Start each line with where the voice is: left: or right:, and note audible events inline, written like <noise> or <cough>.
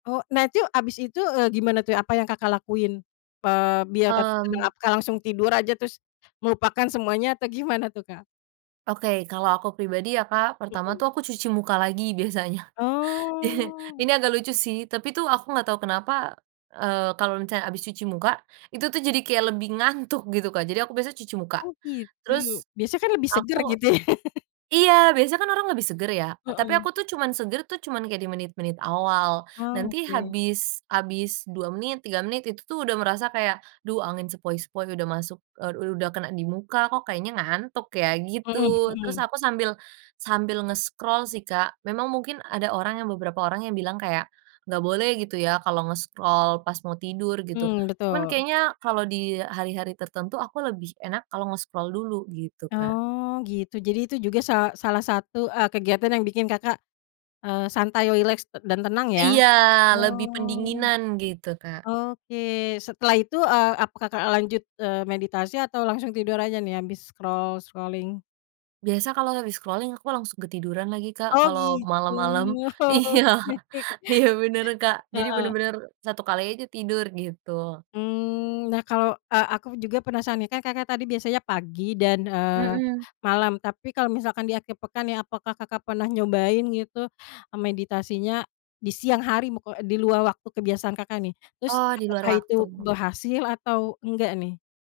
left: Oh, nah, itu abis itu, eee, gimana tuh? Apa yang Kakak lakuin? Eee, biar te <unintelligible>
right: Mmm.
left: apakah langsung tidur aja terus melupakan semuanya atau gimana tuh, Kak?
right: Oke, kalau aku pribadi ya, Kak, pertama
left: Mhm.
right: tuh aku cuci muka lagi biasanya. I
left: Oh.
right: ini agak lucu sih, tapi tuh aku nggak tau kenapa, eee, kalo misalnya abis cuci muka itu tuh jadi kayak lebih ngantuk, gitu, Kak. Jadi aku biasa cuci muka,
left: Oh, gitu.
right: terus,
left: Biasa kan lebih
right: aku
left: seger, gitu. <laughs>
right: iya, biasa kan orang lebih seger ya, tapi
left: Heeh.
right: aku tuh cuman seger tuh cuman kayak di menit-menit awal.
left: Ah,
right: Nanti
left: oke.
right: habis habis 2 menit, 3 menit, itu tuh udah merasa kayak, duh, angin sepoi-sepoi udah masuk, eee, u udah kena dimuka, kok kayaknya ngantuk, ya, gitu.
left: Heeh
right: Terus
left: heeh.
right: aku sambil sambil nge-scroll sih, Kak. Memang mungkin ada orang yang beberapa orang yang bilang kayak, nggak boleh, gitu ya, kalau nge-scroll pas mau tidur, gitu.
left: Mmm,
right: Cuman
left: betul.
right: kayaknya kalau di hari-hari tertentu aku lebih enak kalau nge-scroll dulu, gitu, Kak.
left: Oh, gitu, jadi itu juga sa salah satu, eee, kegiatan yang bikin Kakak, eee, santai rileks te dan tenang, ya?
right: Iya, lebih
left: Oh.
right: pendinginan, gitu, Kak.
left: Oke, setelah itu, eee, apa, Kakak lanjut, eee, meditasi atau langsung tidur aja nih habis scroll scrolling?
right: Biasa kalau habis scrolling aku langsung ketiduran lagi, Kak.
left: Oh,
right: Kalau
left: gitu.
right: malam-malam iya,
left: Oke,
right: iya bener, Kak. Jadi
left: heeh
right: bener-bener 1 kali aja tidur, gitu.
left: Mmm, nah, kalau a aku juga penasaran nih, kan Kakak tadi biasanya pagi dan, eee,
right: Mhm.
left: malam, tapi kalau misalkan di akhir pekan ya, apakah Kakak pernah nyobain gitu, meditasinya, di siang hari mo kel eee, di luar waktu kebiasaan Kakak, nih? Terus
right: Oh, di luar
left: apakah itu
right: waktu.
left: berhasil atau enggak, nih?